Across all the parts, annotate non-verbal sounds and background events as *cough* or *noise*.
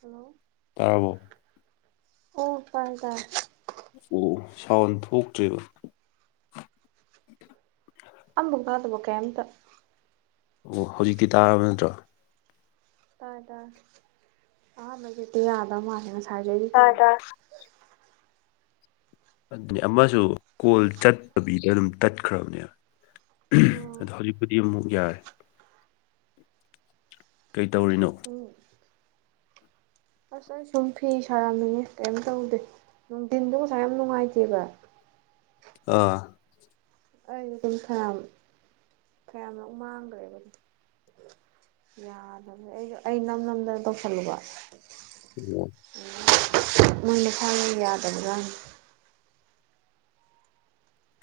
hello ꯇꯥꯔꯕꯣ ꯑꯣ ꯇꯔꯦ ꯇꯔꯦ ꯑꯣ ꯁꯥꯎꯟ ꯊꯣꯛꯇ꯭ꯔꯤꯕ ꯑꯃꯝꯕꯨꯛ ꯇꯗꯕ ꯀꯩꯝꯇ ꯑꯣ ꯍꯧꯖꯤꯛꯇꯤ ꯇꯥꯔꯕ ꯅꯠꯇ꯭ꯔꯣ ꯇꯥꯏ ꯇꯥꯏ ꯑꯍꯥꯟꯕꯖꯤꯛꯇꯤ ꯌꯥꯗꯕ ꯃꯥꯜꯂꯦ ꯉꯁꯥꯏꯖꯗꯤ ꯇꯧ ꯇꯥꯔꯦ ꯇꯥꯔꯦ ꯑꯗꯨꯅꯦ ꯑꯃꯁꯨ ꯀꯣꯜ ꯆꯠꯇꯕꯤꯗ ꯑꯗꯨꯝ ꯇꯠꯈ꯭ꯔꯕꯅꯦꯕ ꯑꯗꯣ ꯍꯧꯖꯤꯛꯄꯨꯗꯤ ꯑꯃꯨꯛ ꯌꯥꯔꯦ ꯀꯩꯇꯧꯔꯤꯅꯣ ꯎꯝ ꯑꯁ ꯑꯩ ꯁꯨꯝ ꯐꯤ ꯁꯥꯔꯝꯃꯤꯅꯦ ꯀꯩꯝ ꯇꯧꯗꯦ ꯅꯨꯡꯊꯤꯟꯗꯣ ꯉꯁꯥꯏ ꯌꯥꯝ ꯅꯨꯡꯉꯥꯏꯇꯦꯕ ꯑꯥ ꯑꯩꯁ ꯑꯗꯨꯝ ꯐꯅꯌꯥꯝ ꯐꯅꯌꯥꯝꯃꯨ ꯃꯥꯡꯈ꯭ꯔꯦꯕ ꯌꯥꯗꯕꯅꯦ ꯑꯩ ꯑꯩ ꯅꯝ ꯅꯝꯗ ꯇꯧꯁꯜꯂꯨꯕ ꯎꯝ ꯃ‌ꯣꯏ ꯃꯁꯥꯅ ꯌꯥꯗꯖꯥꯠꯅꯤ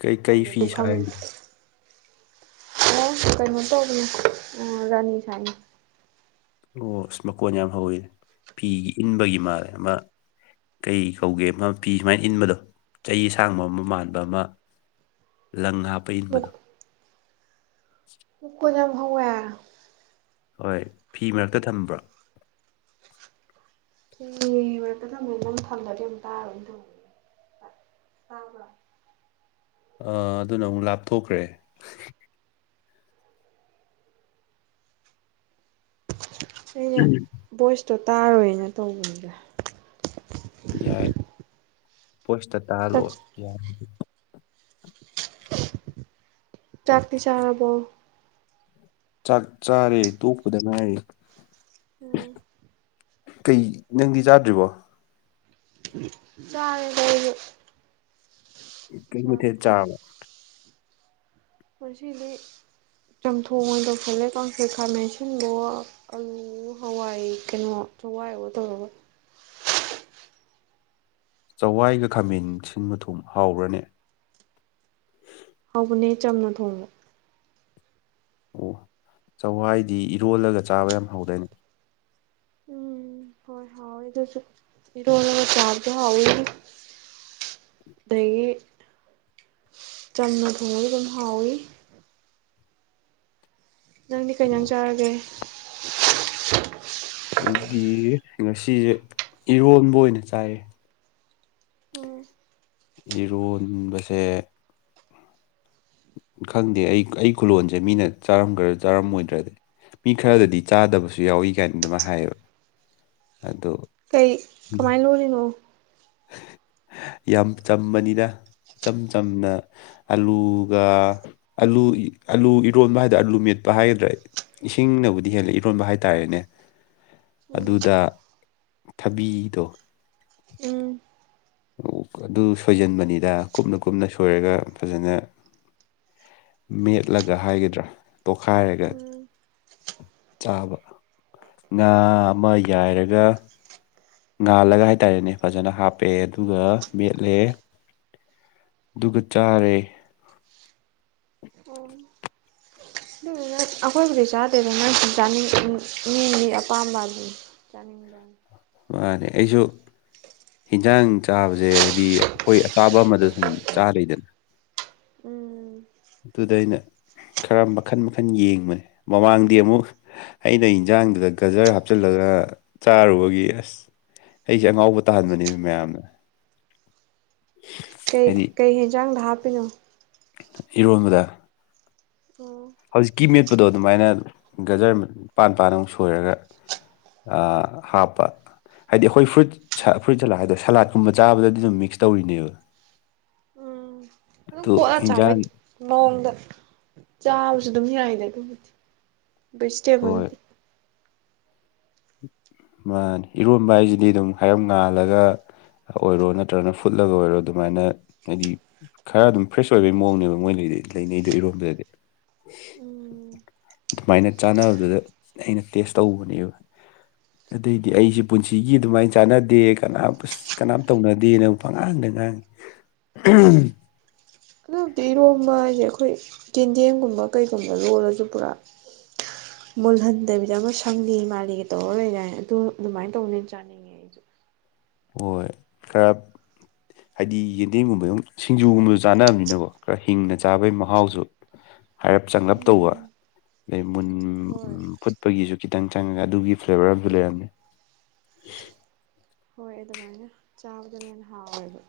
ꯀꯩ ꯀꯩ ꯑꯩꯗꯤ ꯐꯤ ꯑꯗꯨ ꯈꯪꯗꯦ ꯁꯥꯔꯤꯅ‌ꯣ ꯑꯣ ꯀꯩꯅꯣ ꯇꯧꯕꯅꯣ ꯑ ꯔꯥꯅꯤ ꯁꯥꯅꯤ ꯑꯣ ꯑꯁ ꯃꯀꯣꯟ ꯌꯥꯝ ꯍꯧꯋꯤꯅ‌ꯦ ꯐꯤꯒꯤ ꯏꯟꯕꯒꯤ ꯃꯥꯜꯂꯦ ꯑꯃ ꯀꯩ ꯀꯧꯒꯦ ꯑꯃ ꯐꯤ ꯁꯨꯃꯥꯏꯅ ꯏꯟꯕꯗꯣ ꯆꯍꯤ ꯑꯁꯥꯡꯕ ꯑꯃ ꯃꯥꯟꯕ ꯑꯃ ꯂꯪ ꯍꯥꯞꯄ ꯏꯟꯕꯗꯣ *inaudible* ꯃꯈ‌ꯣꯟ ꯌꯥꯝ ꯍꯧꯋꯦ ꯍꯣꯏ ꯐꯤ ꯃꯔꯛꯇ ꯊꯝꯕ꯭ꯔꯣ ꯊꯤ ꯃꯔꯛꯇꯗꯃꯦ ꯅꯝ ꯊꯜꯂꯗꯤ ꯑꯃꯝ ꯇꯥꯔꯅꯤ ꯇꯧ ꯑ ꯑꯗꯨꯅ ꯑꯃꯨꯛ ꯂꯥꯞꯊꯣꯛꯈ꯭ꯔꯦ ꯑꯩꯅ ꯚꯣꯏꯁꯇꯣ ꯇꯥꯔꯣꯏꯅ ꯇꯧꯕꯅꯤꯗ ꯌꯥꯏ ꯕ‌ꯣꯏꯁꯇ ꯇꯥꯍꯜꯂꯣ ꯌꯥ ꯆꯥꯛꯇꯤ ꯆꯥꯔꯕ‌ꯣ ꯆꯥꯛ ꯆꯥꯔꯦ ꯇ‌ꯣꯄꯗ ꯉꯥꯏꯔꯤ ꯎꯝ ꯀꯩ ꯅꯪꯗꯤ ꯆꯥꯗ꯭ꯔꯤꯕꯣ ꯆꯔ‌ꯦꯗ ꯑꯩ ꯖꯨ ꯀꯩ ꯃꯊꯦꯜ ꯆꯥꯔꯕ ꯉꯁꯤꯗꯤ ꯆꯝꯊꯣꯡ ꯑꯣꯏꯅ ꯇꯧ ꯁꯜꯂꯦ ꯀꯥꯡꯁ‌ꯣꯏ ꯈꯥꯔꯃꯦꯟ ꯑꯁꯤꯟꯕꯍꯣ ꯑꯥꯂꯨ ꯍ‌ꯣ ꯍꯋꯥꯏ ꯀꯩꯅꯣ ꯆꯋꯥꯏ ꯑꯣ ꯇꯧꯔꯒ ꯆꯋꯥꯏꯒ ꯈꯥꯃꯦꯟ ꯁꯤꯟꯕ ꯊꯨꯡꯕ ꯍꯥꯎꯕꯔꯅꯦ ꯍꯧꯕꯅꯦ ꯆꯝꯅ ꯊꯣꯡꯕ ꯑꯣ ꯆꯧꯋꯥꯏꯗꯤ ꯏꯔꯣꯜꯂꯒ ꯆꯥꯕ ꯌꯥꯝ ꯍꯥꯎꯗꯥꯏꯅ‌ꯦ ꯎꯝ ꯍꯣꯏ ꯍꯥꯎ ꯑꯗꯨꯁꯨ ꯏꯔ‌ꯣꯝꯕꯒ ꯆꯥꯕꯁꯨ ꯍꯥꯎꯋꯤ ꯑꯗꯒꯤ ꯆꯝꯅ ꯊꯣꯡꯕꯁꯨ ꯑꯗꯨꯝ ꯍꯥꯎꯋꯤ ꯅꯪꯗꯤ ꯀꯩ ꯑꯣ ꯏꯟꯖꯥꯡ ꯆꯥꯔꯒꯦ ꯑꯩꯗꯤ ꯉꯁꯤꯁꯦ ꯏꯔꯣꯟꯕ ꯑꯣꯏꯅ ꯆꯥꯏꯌꯦ ꯎꯝ ꯏꯔꯣꯟꯕꯁꯦ ꯈꯪꯗꯦ ꯑꯩ ꯑꯩ ꯈꯨꯂꯂꯣꯟꯁꯦ ꯃꯤꯅ ꯆꯥꯔꯝꯒꯔ ꯆꯥꯔꯝꯃꯣꯏꯗ꯭ꯔꯗꯤ ꯃꯤ ꯈꯔꯗꯗꯤ ꯆꯥꯗꯕꯁꯨ ꯌꯥꯎꯋꯤ ꯒꯥꯏꯅ ꯗꯨꯃꯥꯏ ꯍꯥꯏꯌꯦꯕ ꯑꯗꯣ ꯀꯩ ꯀꯃꯥꯏꯅ ꯂꯣꯜꯔꯤꯅꯣ ꯌꯥꯝ ꯆꯝꯕꯅꯤꯗ ꯏꯆꯝ ꯆꯝꯅ ꯑꯂꯨꯒ ꯑꯂꯨ ꯑꯂꯨ ꯏꯔꯣꯟꯕ ꯍꯥꯏꯗ ꯑꯥꯂꯨ ꯃꯦꯠꯄ ꯍꯥꯏꯒꯗ꯭ꯔꯥ ꯏꯁꯤꯡꯅꯕꯨꯗꯤ ꯍꯦꯜꯂ ꯏꯔꯣꯟꯕ ꯍꯥꯏꯇꯥꯔꯦꯅꯦ ꯎꯝ ꯑꯗꯨꯗ ꯊꯕꯤꯗꯣ ꯎꯝ ꯑꯗꯨ ꯁꯣꯏꯖꯟꯕꯅꯤꯗ ꯀꯨꯞꯅ ꯀꯨꯞꯅ ꯁꯣꯏꯔꯒ ꯐꯖꯅ ꯃꯦꯠꯂꯒ ꯍꯥꯏꯒꯗ꯭ꯔꯥ ꯇꯣꯈꯥꯏꯔꯒ ꯎꯝ ꯆꯥꯕ ꯉꯥ ꯑꯃ ꯌꯥꯏꯔꯒ ꯉꯥꯜꯂꯒ ꯍꯥꯏꯇꯥꯔꯦꯅꯦ ꯐꯖꯅ ꯍꯥꯞꯄꯦ ꯑꯗꯨꯒ ꯃꯦꯠꯂꯦ ꯑꯗꯨꯒ ꯆꯥꯔꯦ ꯑꯝ ꯗꯨꯗꯨꯅ ꯑꯩꯈꯣꯏꯁꯤꯗ ꯆꯥꯗꯦꯗ ꯅ ꯆꯥꯅꯤꯡ ꯃꯤ ꯃꯤꯒꯤ ꯑꯄꯥꯝꯕ ꯑꯗꯨꯅꯤ ꯆꯅꯤꯡꯕꯔꯥ ꯃꯥꯟꯅꯦ ꯑꯩꯁꯨ ꯍꯤꯟꯖꯥꯡ ꯆꯥꯕꯁꯦ ꯍꯥꯏꯗꯤ ꯑꯩꯈꯣꯏ ꯑꯆꯥꯕ ꯑꯃꯗ ꯁꯨꯝ ꯆꯥꯔꯤꯅ ꯎꯝ ꯑꯗꯨꯗ ꯑꯩꯅ ꯈꯔ ꯃꯈꯟ ꯃꯈꯟ ꯌꯦꯡꯕꯅꯦ ꯃꯃꯥꯡꯗꯤ ꯑꯃꯨꯛ ꯑꯩꯅ ꯏꯟꯖꯥꯡꯗꯨꯗ ꯒꯖꯔ ꯍꯥꯞꯆꯤꯜꯂꯒ ꯆꯥꯔꯨꯕꯒꯤ ꯑꯁ ꯑꯩꯁꯦ ꯑꯉꯥꯎꯕ ꯇꯥꯍꯟꯕꯅꯦ ꯃꯌꯥꯝꯅ ꯀꯩ ꯍꯥꯏꯗꯤ ꯀꯩ ꯌꯦꯦꯟꯖꯥꯡꯗ ꯍꯥꯞꯄꯤꯅꯣ ꯏꯔꯣꯟꯕꯗ ꯑꯣꯣ ꯍꯧꯖꯤꯛꯀꯤ ꯃꯦꯠꯄꯗꯣ ꯑꯗꯨꯃꯥꯏꯅ ꯒꯖꯔꯄꯥꯟ ꯄꯥꯟ ꯑꯃꯨꯛ ꯁꯣꯏꯔꯒ ꯍꯥꯞꯄꯠ ꯍꯥꯏꯗꯤ ꯑꯩꯈꯣꯏ ꯐ꯭ꯔꯨꯏꯠ ꯐꯨꯠ ꯆꯂꯥ ꯍꯥꯏꯗ ꯁꯂꯥꯠꯀꯨꯝꯕ ꯆꯥꯕꯗꯗꯤ ꯑꯗꯨꯝ ꯃꯤꯛꯁ ꯇꯧꯔꯤꯅꯦꯕ ꯎꯝ *unintelligible* ꯑꯗꯨꯝ ꯀꯣꯠꯂ ꯏꯟꯖꯥꯡ ꯆꯥꯕꯩ ꯃꯑꯣꯡꯗ ꯆꯥꯕꯁꯨ ꯑꯗꯨꯝ ꯌꯥꯏꯗ ꯑꯗꯨꯕꯨꯗꯤ ꯕꯦꯖꯤꯇꯦꯕꯜ ꯍꯣꯏ ꯃꯥ ꯏꯔꯣꯟꯕ ꯍꯥꯏꯁꯤꯗꯤ ꯑꯗꯨꯝ ꯍꯥꯏꯔꯞ ꯉꯥꯜꯂꯒ ꯑꯣꯏꯔꯣ ꯅꯠꯇ꯭ꯔꯒꯅ ꯐꯨꯠꯂꯒ ꯑꯣꯏꯔꯣ ꯑꯗꯨꯃꯥꯏꯅ ꯍꯥꯏꯗꯤ ꯈꯔ ꯑꯗꯨꯝ ꯐ꯭ꯔꯦꯁ ꯑꯣꯏꯕꯒꯤ ꯃꯑꯣꯡꯅꯦꯕ ꯃꯣꯏ ꯂꯩꯗꯤ ꯂꯩꯅꯩꯗꯣ ꯏꯔꯣꯝꯕꯗꯗꯤ ꯎꯝ ꯑꯗꯨꯃꯥꯏꯅ ꯆꯥꯟꯅꯕꯗꯨꯗ ꯑꯩꯅ ꯇꯦꯁ ꯇꯧꯕꯅꯦꯕ ꯑꯗꯩꯗꯤ ꯑꯩꯁꯦ ꯄꯨꯟꯁꯤꯒꯤ ꯑꯗꯨꯃꯥꯏꯅ ꯆꯥꯟꯅꯗꯦ ꯀꯅꯥꯝ ꯑꯁ ꯀꯅꯥꯝ ꯇꯧꯅꯗꯦꯅꯕꯨ ꯄꯪꯉꯥꯡꯗ ꯉꯥꯡ ꯑꯗꯤ ꯏꯔꯣꯝꯕ ꯍꯥꯏꯁꯦ ꯑꯩꯈꯣꯏ ꯆꯦꯟꯗꯦꯝꯒꯨꯝꯕ ꯀꯩꯒꯨꯝꯕ ꯂꯣꯜꯂꯁꯨ ꯄꯨꯔꯥ ꯃꯨꯜꯍꯟꯗꯕꯤꯗ ꯑꯃ ꯁꯪꯅꯤ ꯃꯥꯜꯂꯤꯒ ꯇꯧꯔ ꯂꯩꯔꯅ ꯑꯗꯨ ꯑꯗꯨꯃꯥꯏꯅ ꯇꯧꯅꯤ ꯆꯥꯅꯤꯡ ꯍꯣꯏ ꯀꯔ ꯍꯥꯏꯗꯤ ꯌꯦꯟꯗꯦꯝꯒꯨꯝꯕ ꯑꯗꯨ ꯁꯤꯡꯖꯨꯒꯨꯝꯕꯁꯨ ꯆꯥꯅꯅꯕꯅꯤꯅꯀꯣ ꯈꯔ ꯍꯤꯡꯅ ꯆꯥꯕꯒꯤ ꯃꯍꯥꯎꯁꯨ ꯍꯥꯏꯔꯞ ꯆꯉꯂꯞ ꯇꯧꯕ ꯎꯝ ꯑꯗꯩ ꯃꯨꯟ ꯍꯣꯏ ꯐꯨꯠ ꯑꯩꯈꯣꯏꯒꯤꯁꯨ ꯈꯤꯇꯪ ꯆꯪꯉꯒ ꯑꯗꯨꯒꯤ ꯐ꯭ꯂꯦꯕꯔ ꯑꯃꯁꯝꯨ ꯂꯩꯔꯝꯃꯤ ꯍꯣꯏ ꯑꯗꯨꯃꯥꯏꯅ ꯆꯥꯕꯗꯨꯅ ꯍꯦꯟꯅ ꯍꯥꯎꯋꯦꯕ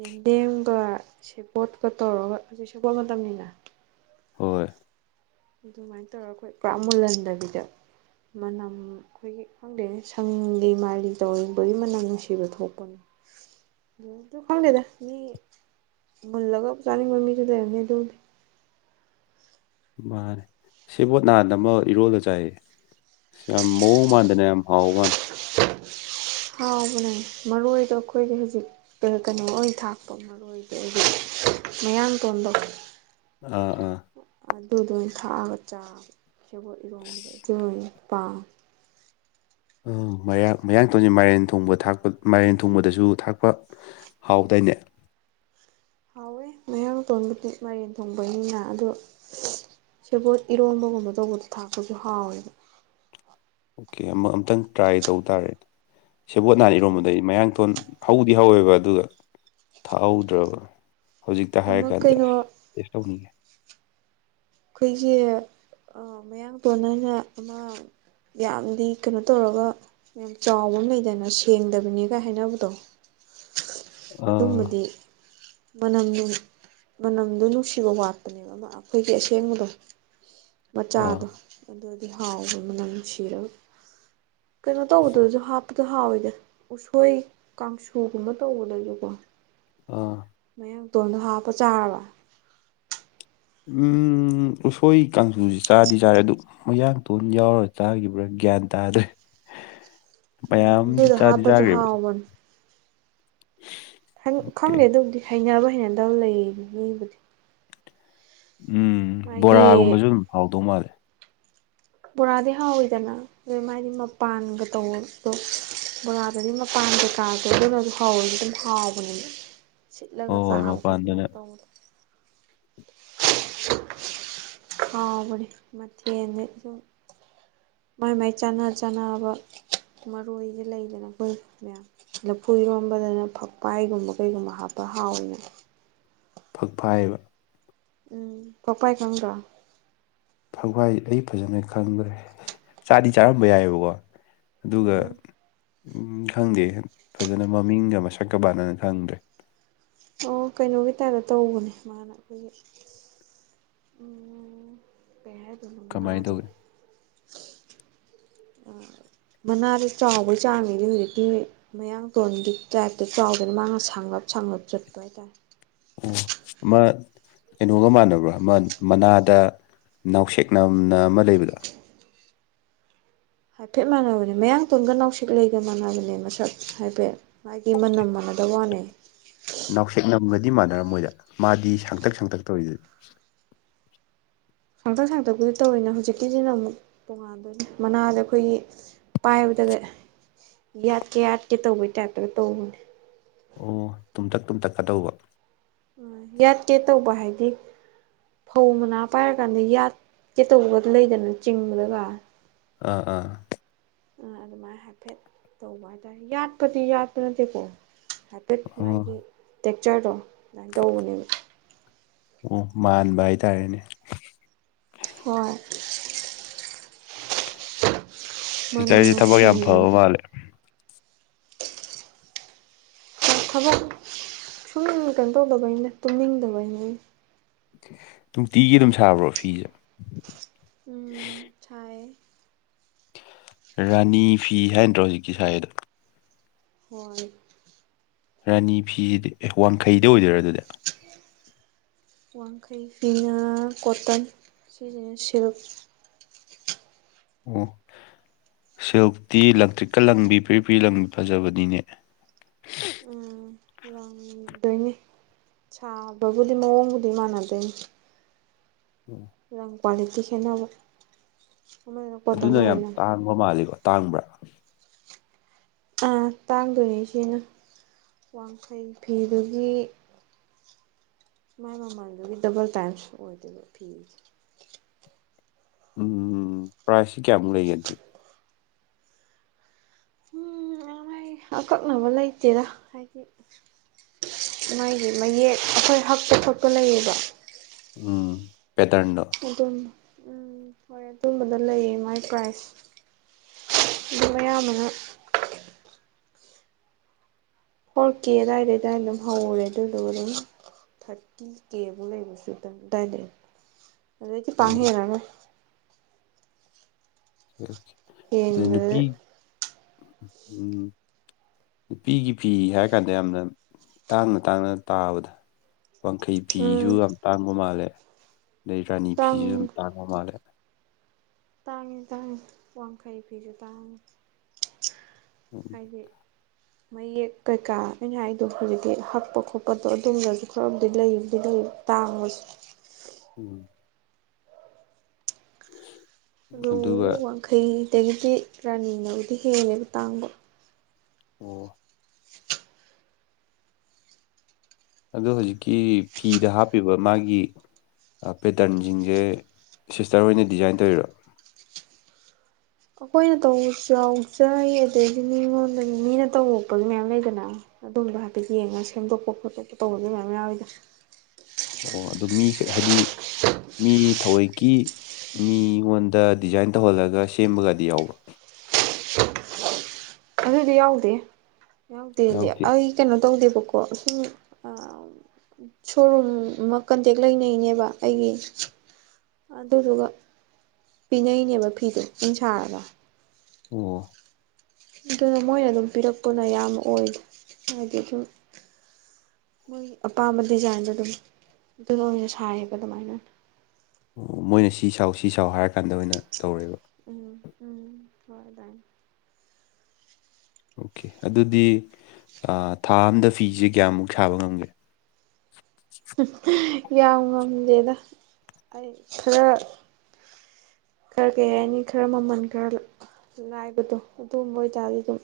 ꯌꯦꯟꯗꯦꯝꯒ ꯁꯦꯄꯣꯠꯀ ꯇꯧꯔꯒ ꯑꯗꯨ ꯁꯦꯄꯣꯠ ꯃꯇꯝꯅꯤꯅ ꯍꯣꯏ ꯑꯗꯨꯃꯥꯏꯅ ꯇꯧꯔꯒ ꯑꯩꯈꯣꯏ ꯄꯨꯔꯥ ꯃꯨꯜꯍꯟꯗꯕꯤꯗ ꯃꯅꯝ ꯑꯩꯈꯣꯏꯒꯤ ꯈꯪꯗꯦꯅꯦ ꯁꯪꯂꯤ ꯃꯥꯜꯂꯤ ꯇꯧꯕꯒꯤ ꯃꯅꯝ ꯅꯨꯡꯁꯤꯕ ꯊꯣꯛꯄꯅꯤ ꯎꯝ ꯑꯗꯨ ꯈꯪꯗꯦꯗ ꯃꯤ ꯃꯨꯜꯂꯒ ꯆꯥꯅꯤꯡꯕ ꯃꯤꯗꯨ ꯂꯩꯔꯝꯅꯤ ꯑꯗꯨꯕꯨꯗꯤ ꯃꯥꯅꯦ ꯁꯤꯕꯣꯠ ꯅꯍꯥꯟ ꯑꯃ ꯏꯔꯣꯜꯂ ꯆꯥꯏꯌꯦ ꯁꯤ ꯌꯥꯝ ꯃꯑꯣꯡ ꯃꯥꯟꯗꯅꯦ ꯌꯥꯝ ꯍꯥꯎ ꯋꯥꯅꯦ ꯍꯥꯎꯕꯅꯦ ꯃꯔꯣꯏꯗꯣ ꯑꯩꯈꯣꯏꯗ ꯍꯧꯖꯤꯛ ꯀꯩꯅꯣ ꯑꯣꯏꯅ ꯊꯥꯛꯄ ꯑꯃ ꯃꯔ ꯑꯣꯏꯗꯤ ꯑꯩꯗꯤ ꯃꯌꯥ ꯇꯣꯟꯗ ꯑꯥ ꯑꯥ ꯑꯗꯨꯗ ꯑꯣꯏꯅ ꯊꯥꯛꯑꯒ ꯆꯥꯕ ꯁꯦꯒꯣꯠ ꯑꯁ ꯏꯔꯣꯟꯝꯕꯗ ꯑꯗꯨ ꯑꯣꯏꯅ ꯄꯥꯝꯃꯦ ꯃꯌꯥ ꯃꯌꯥꯡ ꯇꯧꯅꯤ ꯃꯥꯏꯔꯦꯟ ꯊꯣꯡꯕ ꯊꯥꯛꯄ ꯃꯥꯏꯔꯦꯟ ꯊꯣꯡꯕꯗꯁꯨ ꯊꯥꯛꯄ ꯍꯥꯎꯗꯣꯏꯅꯦ ꯍꯥꯎꯋꯦ ꯃꯌꯥꯡ ꯇꯣꯅꯕꯨꯗꯤ ꯃꯔꯦꯟ ꯊꯣꯡꯕꯩꯅꯤꯅ ꯑꯗꯣ ꯁꯦꯕꯣꯠ ꯏꯔꯣꯟꯕꯒꯨꯝꯕ ꯇꯧꯕꯗꯣ ꯊꯥꯛꯄꯁꯨ ꯍꯥꯎꯋꯦꯕ ꯑꯣꯀꯦ ꯑꯃꯨꯛ ꯑꯝꯇꯪ ꯇ꯭ꯔꯥꯏ ꯇꯧ ꯇꯥꯔꯦ ꯁꯦꯕꯣꯠ ꯍꯥꯟ ꯎꯝ ꯏꯔꯣꯝꯕꯗ ꯑꯩ ꯃꯌꯥꯡꯊꯣꯟ ꯍꯧꯗꯤ ꯍꯧꯋꯦꯕ ꯑꯗꯨꯒ ꯊꯥꯍꯧꯗ꯭ꯔꯕ ꯍꯧꯖꯤꯛꯇ ꯑꯃ ꯍꯥꯏꯔ ꯀꯥꯟꯗ ꯀꯩꯅꯣ ꯇꯦꯁ ꯇꯧꯅꯤꯡꯉꯦ ꯑꯩꯈꯣꯏꯒꯤ ꯃꯌꯥꯡ ꯇꯣꯟ ꯅ ꯑꯃ ꯌꯥꯝꯗꯤ ꯀꯩꯅꯣ ꯇꯧꯔꯒ ꯌꯥꯝ ꯆꯥꯎꯕ ꯑꯃ ꯂꯩꯗꯅ ꯁꯦꯡꯗꯕꯅꯤꯒ ꯍꯥꯏꯅꯕꯗꯣ *unintelligible* ꯑꯥ ꯑꯗꯨꯝꯕꯗꯤ ꯃꯅꯝꯗꯨ ꯃꯅꯝꯗꯣ ꯅꯨꯡꯁꯤꯕ ꯋꯥꯠꯄꯅꯦꯕ ꯑꯃ ꯑꯩꯈꯣꯏꯒꯤ ꯑꯁꯦꯡꯕꯗꯣ ꯑꯥ ꯃꯆꯥꯗꯣ ꯑꯗꯨꯗꯤ ꯍꯥꯎꯕꯅꯦ ꯃꯅꯝ ꯅꯨꯡꯁꯤꯔꯒ ꯀꯩꯅꯣ ꯇꯧꯕꯗꯁꯨ ꯍꯥꯞꯄꯗ ꯍꯥꯎꯋꯤꯗ ꯎꯁꯣꯏ ꯀꯥꯡꯁꯨꯒꯨꯝꯕ ꯇꯧꯕ ꯂꯩꯁꯨꯀꯣ ꯑꯥ ꯃꯌꯥꯡꯇꯣꯟꯝꯗꯣ ꯍꯥꯞꯄ ꯆꯥꯔꯕ ꯎꯝ ꯎꯁꯣꯏ ꯀꯥꯡꯁꯨꯁꯤ ꯆꯥꯗꯤ ꯆꯥꯔꯦ ꯑꯗꯨ ꯃꯌꯥꯡ ꯇꯨꯟ ꯌꯥꯎꯔ ꯆꯥꯈꯤꯕ꯭ꯔꯥ ꯒ꯭ꯌꯥꯟ ꯇꯥꯗ꯭ꯔꯦ ꯎꯝ ꯃꯌꯥꯝꯗꯤ ꯑꯗꯨꯗꯣ ꯆꯥꯗꯤ ꯍꯥꯞꯄꯁꯨ ꯆꯥꯈ꯭ꯔꯦꯕ ꯍꯥꯎꯕꯅꯤ ꯑꯣꯀꯦ ꯈꯪꯗꯦ ꯑꯗꯨꯕꯨꯗꯤ ꯍꯩꯅꯅꯕ ꯍꯩꯅꯗꯕ ꯂꯩ ꯃꯤꯕꯁꯦ ꯎꯝ ꯕꯣꯔꯥꯒꯨꯝꯕꯁꯨ ꯑꯗꯨꯝ ꯍꯥꯎꯗꯧ ꯃꯥꯜꯂꯦ ꯄꯨꯔꯥꯗꯦ ꯍꯥꯥꯎꯣꯏꯗꯅ ꯑꯗꯨꯩ ꯃꯥꯗꯤ ꯃꯄꯥꯟꯒ ꯇꯧꯕꯗ ꯕꯣꯔꯥꯗꯗꯤ ꯃꯄꯥꯟ ꯀꯩꯀꯥꯥꯁ ꯑꯗꯨꯅꯁꯨ ꯍꯥꯎꯋꯦ ꯑꯗꯨꯝ ꯍꯥꯎꯕꯅꯦ *unintelligible* ꯁꯤꯠꯂꯒ ꯍꯣꯏ ꯆꯥꯕ ꯈꯣꯠꯄ ꯃꯄꯥꯟꯗꯅ ꯑꯗꯨꯥꯏꯅ ꯇꯧꯕꯗ *unintelligible* ꯑꯥꯎ ꯃꯊꯅꯤ ꯃꯥꯏ ꯃꯥꯏ ꯆꯥꯟꯅ ꯆꯥꯟꯅꯕ ꯃꯔꯣꯏꯁꯦ ꯂꯩꯗꯅ ꯑꯩꯈꯣꯏ ꯃꯌꯥꯝ ꯂꯐꯨ ꯏꯔꯣꯟꯝꯕꯗꯅ ꯐꯛꯄꯥꯏꯒꯨꯝꯕ ꯀꯩꯒꯨꯝꯕ ꯍꯥꯞꯄ ꯍꯥꯎꯋꯅꯦ ꯐꯛ ꯐꯥꯏꯕ ꯎꯝ ꯀꯣꯛꯄꯥꯏ ꯈꯪꯗ꯭ꯔꯣ ꯊꯋꯥꯏ ꯑꯩ ꯐꯖꯅ ꯈꯪꯗ꯭ꯔꯦ ꯆꯥꯗꯤ ꯆꯥꯔꯝꯕ ꯌꯥꯏꯑꯕꯀꯣ ꯑꯗꯨꯒ ꯎꯝ ꯈꯪꯗꯦ ꯐꯖꯅ ꯃꯃꯤꯡꯒ ꯃꯁꯛꯀ ꯃꯥꯟꯅꯅ ꯈꯪꯗ꯭ꯔꯦ ꯑꯣ ꯀꯩꯅꯣꯒꯤ ꯇꯥꯏꯞꯇ ꯇꯧꯕꯅꯦ ꯃꯥꯅ ꯑꯩꯈꯣꯏꯒꯤ ꯎꯝ ꯀꯩ ꯍꯥꯏꯗꯣꯏꯅꯣ ꯀꯃꯥꯏꯅ ꯃꯅꯥꯁꯦ ꯇꯧꯒꯦ *unintelligible* ꯃꯅꯥꯁꯦ ꯆꯥꯎꯕꯩ ꯆꯥꯡꯃꯤꯗꯤ ꯍꯧꯖꯤꯛꯇꯤ ꯃꯌꯥꯡꯀꯣꯟꯒꯤ ꯇꯥꯏꯞꯇ ꯆꯥꯎꯗꯅ ꯃꯥꯅ ꯁꯥꯡꯂꯞ ꯁꯥꯡꯂꯞ ꯆꯠꯄ ꯍꯥꯏꯇꯥꯔꯦ ꯎ ꯃꯥ ꯀꯩꯅꯣꯒ ꯃꯥꯟꯅꯕ꯭ꯔꯣ ꯃꯃꯟ ꯃꯅꯥꯗ ꯅꯥꯎꯁꯦꯛ ꯅꯝꯅ ꯑꯃ ꯂꯩꯕꯗꯣ ꯍꯥꯏꯐꯦꯠ ꯃꯥꯟꯅꯕꯅꯦ ꯃꯌꯥꯡ ꯇꯨꯒ ꯅꯥꯁꯤꯛ ꯂꯩꯒ ꯃꯥꯟꯅꯕꯅꯦ ꯃꯁꯛ ꯍꯥꯏꯐꯦꯠ ꯃꯥꯒꯤ ꯃꯅꯝ ꯃꯅꯗ ꯋꯥꯅꯦ ꯅꯥꯎꯁꯦꯛ ꯅꯝꯒꯗꯤ ꯃꯥꯟꯅꯔꯝ ꯃꯣꯏꯗ ꯃꯥꯗꯤ ꯁꯥꯡꯇꯛ ꯁꯥꯡꯇꯛ ꯇꯧꯔꯤꯗꯨꯗꯤ ꯁꯥꯡꯇꯛ ꯁꯥꯡꯇꯛꯄꯨꯗꯤ ꯇꯧꯔꯤꯦꯅ ꯍꯧꯖꯤꯛꯀꯤꯁꯤꯅ ꯑꯃꯨꯛ ꯇꯣꯉꯥꯟꯗꯣꯏꯅꯤ ꯃꯅꯥꯗ ꯑꯩꯈꯣꯏꯒꯤ ꯄꯥꯏꯕꯗꯒ ꯌꯥꯠꯀꯦ ꯌꯥꯠꯀꯦ ꯇꯧꯕꯩ ꯇꯥꯏꯞꯇꯒ ꯇꯧꯕꯅꯦ ꯑꯣ ꯇꯨꯝꯇꯛ ꯇꯨꯝꯇꯛꯀꯗꯧꯕ ꯎ ꯌꯥꯠꯀꯦ ꯇꯧꯕ ꯍꯥꯏꯗꯤ ꯐꯧ ꯃꯅꯥ ꯄꯥꯏꯔꯀꯥꯟꯗ ꯌꯥꯠꯀꯦ ꯇꯧꯕ ꯂꯩꯗꯅ ꯆꯤꯡꯕꯗꯒ ꯑꯥ ꯑꯥ ꯑꯗꯨꯃꯥꯏꯅ ꯍꯥꯏꯐꯦꯠ ꯇꯧꯕ ꯍꯥꯏꯇꯥꯔꯦ ꯌꯥꯠꯄꯗꯤ ꯌꯥꯠꯄ ꯅꯠꯇꯦꯀꯣ ꯍꯥꯏꯐꯦꯠ ꯑꯣ ꯃꯥꯒꯤ ꯇꯦꯛꯆꯔꯗꯣ ꯑꯗꯨꯃꯥꯏꯅ ꯇꯧꯕꯅꯦꯕ ꯑꯣ ꯃꯥꯟꯕ ꯍꯥꯏꯇꯥꯔꯦꯅꯦ ꯍꯣꯏ ꯃꯅꯝ ꯍꯤꯁꯇꯔꯤꯁ ꯊꯕꯛ ꯌꯥꯝ ꯅꯨꯡꯁꯤꯕꯅꯤ ꯐꯕ ꯃꯥꯜꯂꯦ ꯊꯕꯛ ꯁꯨꯝ ꯀꯩꯅꯣ ꯇꯧꯗꯕꯩꯅꯦ ꯇꯨꯝꯅꯤꯡꯗꯕꯩꯅꯦ ꯅꯨꯡꯇꯤꯒꯤ ꯑꯗꯨꯝ ꯁꯥꯕ꯭ꯔꯣ ꯐꯤꯁꯦ ꯎꯝ ꯁꯑ ꯔꯥꯅꯤ ꯐꯤ ꯍꯥꯏꯅꯗ꯭ꯔꯣ ꯍꯧꯖꯤꯛꯀꯤ ꯁꯥꯏ ꯑꯗꯣ ꯍꯣꯏ ꯔꯥꯅꯤ ꯐꯤꯁꯤꯗꯤ ꯋꯥꯡꯈꯩꯗ ꯑꯣꯏꯗꯣꯏꯔ ꯑꯗꯨꯗ ꯋꯥꯡꯈꯩꯁꯤꯅ ꯀꯣꯇꯟ ꯁꯤꯁꯤꯅ ꯁꯤꯜꯛ ꯑꯣ ꯁꯤꯜꯨꯛꯇꯤ ꯏꯂꯦꯛꯇ꯭ꯔꯤꯛꯀ ꯂꯪꯕꯤ ꯄ꯭ꯤꯔꯤ ꯄꯤꯔꯤ ꯂꯪꯕꯤ ꯐꯖꯕꯅꯤꯅꯦ ꯎꯝ ꯌꯥꯝꯗꯣꯏꯅꯤ ꯁꯥꯕꯕꯨꯗꯤ ꯃꯑꯣꯡꯕꯨꯗꯤ ꯃꯥꯟꯅꯗꯣꯏꯅꯤ ꯎꯝ ꯔꯪ ꯀ꯭ꯋꯥꯂꯤꯇꯤ ꯀꯅꯕ ꯑꯗꯨꯅ ꯌꯥꯝ ꯇꯥꯡꯕ ꯃꯥꯜꯂꯤꯀꯣ ꯇꯥꯡꯕ꯭ꯔꯥ ꯇꯥꯡꯗꯣꯏꯅꯤꯁꯤꯅ ꯋꯥꯡꯈꯩ ꯐꯤꯗꯨꯒꯤ ꯃꯥꯏ ꯃꯃꯜꯗꯨꯒꯤ ꯗꯕꯜ ꯇꯥꯏꯝꯁ ꯑꯣꯏꯗꯣꯏꯕ ꯐꯤꯦ ꯎꯝ ꯄ꯭ꯔꯥꯏꯖꯁꯤ ꯀꯌꯥꯃꯨꯛ ꯂꯩꯒꯦ ꯑꯗꯨꯗꯤ ꯎꯉꯥꯏ ꯑꯀꯛꯅꯕ ꯂꯩꯇꯦꯔ ꯍꯥꯏꯗꯤ ꯃꯥꯒꯤ ꯃꯌꯦꯛ ꯑꯩꯈꯣꯏ ꯍꯛꯇ ꯊꯣꯛꯠꯄ ꯂꯩꯌꯦꯕ ꯎꯝ ꯄꯦꯇꯔꯟꯗꯣ ꯑꯗꯨꯝ ꯎ ꯎꯝ ꯍꯣꯏ ꯑꯗꯨꯝꯕꯗ ꯂꯩꯌꯦ ꯃꯥꯏ ꯄ꯭ꯔꯥꯏꯖ ꯑꯗꯨ ꯑꯌꯥꯝꯕꯅ ꯍꯣꯔꯀꯦ ꯑꯗꯨꯋꯥꯏꯗ ꯑꯗꯨꯗꯥꯋꯥꯏꯗ ꯑꯗꯨꯝ ꯍꯧꯔꯦ ꯑꯗꯨꯗꯨꯒ ꯑꯗꯨꯝ ꯊꯥꯔꯇꯤ ꯀꯦꯕꯨꯨꯛ ꯂꯩꯕꯁꯨꯗꯥꯏꯗ ꯑꯗꯩꯗꯤ ꯄꯥꯡ ꯑꯣꯀꯦ ꯍꯦꯜꯟꯅꯔꯣꯏ ꯑ ꯍꯦꯟꯕꯗ ꯅꯨꯄꯤ ꯎꯝ ꯅꯨꯄꯤꯒꯤ ꯐꯤ ꯍꯥꯏꯔ ꯀꯥꯟꯗ ꯌꯥꯝꯅ ꯇꯥꯡꯅ ꯇꯥꯡꯅ ꯇꯥꯕꯗ ꯋꯥꯡꯈꯩ ꯎꯝ ꯐꯤꯁꯨ ꯌꯥꯝ ꯇꯥꯡꯕ ꯃꯥꯜꯂꯦ ꯑꯗꯩ ꯔꯥꯅꯤ ꯇꯥꯡ ꯐꯤꯁꯨ ꯌꯥꯝ ꯇꯥꯡꯕ ꯃꯥꯜꯂꯦ ꯇꯥꯡꯉꯤ ꯇꯥꯡꯉꯤ ꯋꯥꯡꯈꯩ ꯐꯤꯁꯨ ꯇꯥꯡꯉꯤ ꯎꯝ ꯍꯥꯏꯗꯤ ꯃꯌꯦꯛ ꯀꯩꯀꯥ ꯑꯩꯅ ꯍꯥꯏꯗꯣ ꯍꯧꯖꯤꯛꯇꯤ ꯍꯛꯄ ꯈꯣꯠꯄꯗꯣ ꯑꯗꯨꯝꯝꯕꯁꯨ ꯈꯔꯕꯨꯗꯤ ꯂꯩꯕꯨꯗꯤ ꯂꯩ ꯇꯥꯃꯁ ꯎꯝ ꯑꯗꯨꯒ ꯃꯈꯩꯗꯒꯤꯗꯤ ꯔꯥꯅꯤꯡꯕꯨꯗꯤ ꯍꯦꯜꯂꯦꯕ ꯇꯥꯡꯕ ꯑꯣ ꯑꯗꯣ ꯍꯧꯖꯤꯛꯀꯤ ꯐꯤꯗ ꯍꯥꯞꯄꯤꯕ ꯃꯥꯒꯤ ꯄꯦꯇꯔꯟꯁꯤꯡꯁꯦ ꯁꯤꯁꯇꯔ ꯑꯣꯏꯅ ꯗꯤꯖꯥꯏꯟ ꯇꯧꯔꯣ ꯑꯩꯈꯣꯏꯅ ꯇꯧꯕꯁꯨ ꯆꯥꯎꯖꯩ ꯑꯗꯩꯗꯤ ꯃꯤꯉꯣꯟꯗꯒꯤ ꯃꯤꯅ ꯇꯧꯔꯄꯁꯨ ꯃꯌꯥꯝ ꯂꯩꯗꯅ ꯑꯗꯨꯝꯕ ꯍꯥꯏꯐꯦꯠ ꯌꯦꯡꯉꯒ ꯁꯦꯝꯗꯣꯛꯄ ꯈꯣꯠꯇꯣꯛꯄ ꯇꯧꯕꯗꯨ ꯃꯌꯥꯝ ꯌꯥꯎꯋꯤꯗ ꯑꯣ ꯑꯗꯨꯗꯣ ꯃꯤ ꯍꯥꯏꯗꯤ ꯃꯤ ꯊꯑꯣꯏꯀꯤ ꯃꯤꯉꯣꯟꯗ ꯗꯤꯖꯥꯏꯟ ꯇꯧꯍꯜꯂꯒ ꯁꯦꯝꯕꯒꯗꯤ ꯌꯥꯎꯔꯣ ꯑꯗꯨꯗꯤ ꯌꯥꯎꯗꯦ ꯌꯥꯎꯗꯦꯗꯤ ꯌꯥꯎꯗꯦ ꯑꯩ ꯀꯩꯅꯣ ꯇꯧꯗꯦꯕꯀꯣ ꯁꯨꯝ ꯁꯣꯔꯨꯝ ꯑꯃ ꯀꯟꯇꯦꯛ ꯂꯩꯅꯩꯅꯦꯕ ꯑꯩꯒꯤ ꯑꯗꯨꯗꯨꯒ ꯄꯤꯅꯩꯅꯦꯕ ꯐꯤꯗꯨꯣ ꯎꯟ ꯁꯥꯔꯒ ꯑꯣ ꯑꯗꯨꯅ ꯃꯣꯏꯅ ꯑꯗꯨꯝ ꯄꯤꯔꯛꯄꯅ ꯌꯥꯝ ꯑꯣꯏ ꯍꯥꯏꯗꯤ ꯑꯗꯨꯨꯝ ꯃꯣꯏꯒꯤ ꯑꯄꯥꯝꯕ ꯗꯤꯖꯥꯏꯟꯗꯣ ꯑꯗꯨꯝ ꯑꯗꯨ ꯑꯣꯏꯅ ꯁꯥꯏꯌꯦꯕ ꯑꯗꯨꯃꯥꯏꯅ ꯑꯣ ꯃꯣꯏꯅ ꯁꯤ ꯁꯥꯎ ꯁꯤ ꯁꯥꯎ ꯍꯥꯏꯔꯀꯥꯟꯗ ꯑꯣꯏꯅ ꯇꯧꯔꯦꯕ ꯎꯝ ꯎꯝ ꯍꯣꯏ ꯇꯥꯏ ꯑꯣꯀꯦ ꯑꯗꯨꯗꯤ ꯊꯥ ꯑꯝꯗ ꯐꯤꯁꯦ ꯀꯌꯥꯃꯨꯛ ꯁꯥꯕ ꯉꯝꯒꯦ ꯌꯥꯝ ꯉꯝꯗꯦꯗ ꯑꯩ ꯈꯔ ꯈꯔ ꯀꯩ ꯍꯥꯏꯅꯤ ꯈꯔ ꯃꯃꯜ ꯈꯔ ꯂꯥꯏꯕꯗꯣ ꯑꯗꯨꯝꯕ ꯑꯣꯏꯇꯥꯔꯗꯤ ꯑꯗꯨꯝ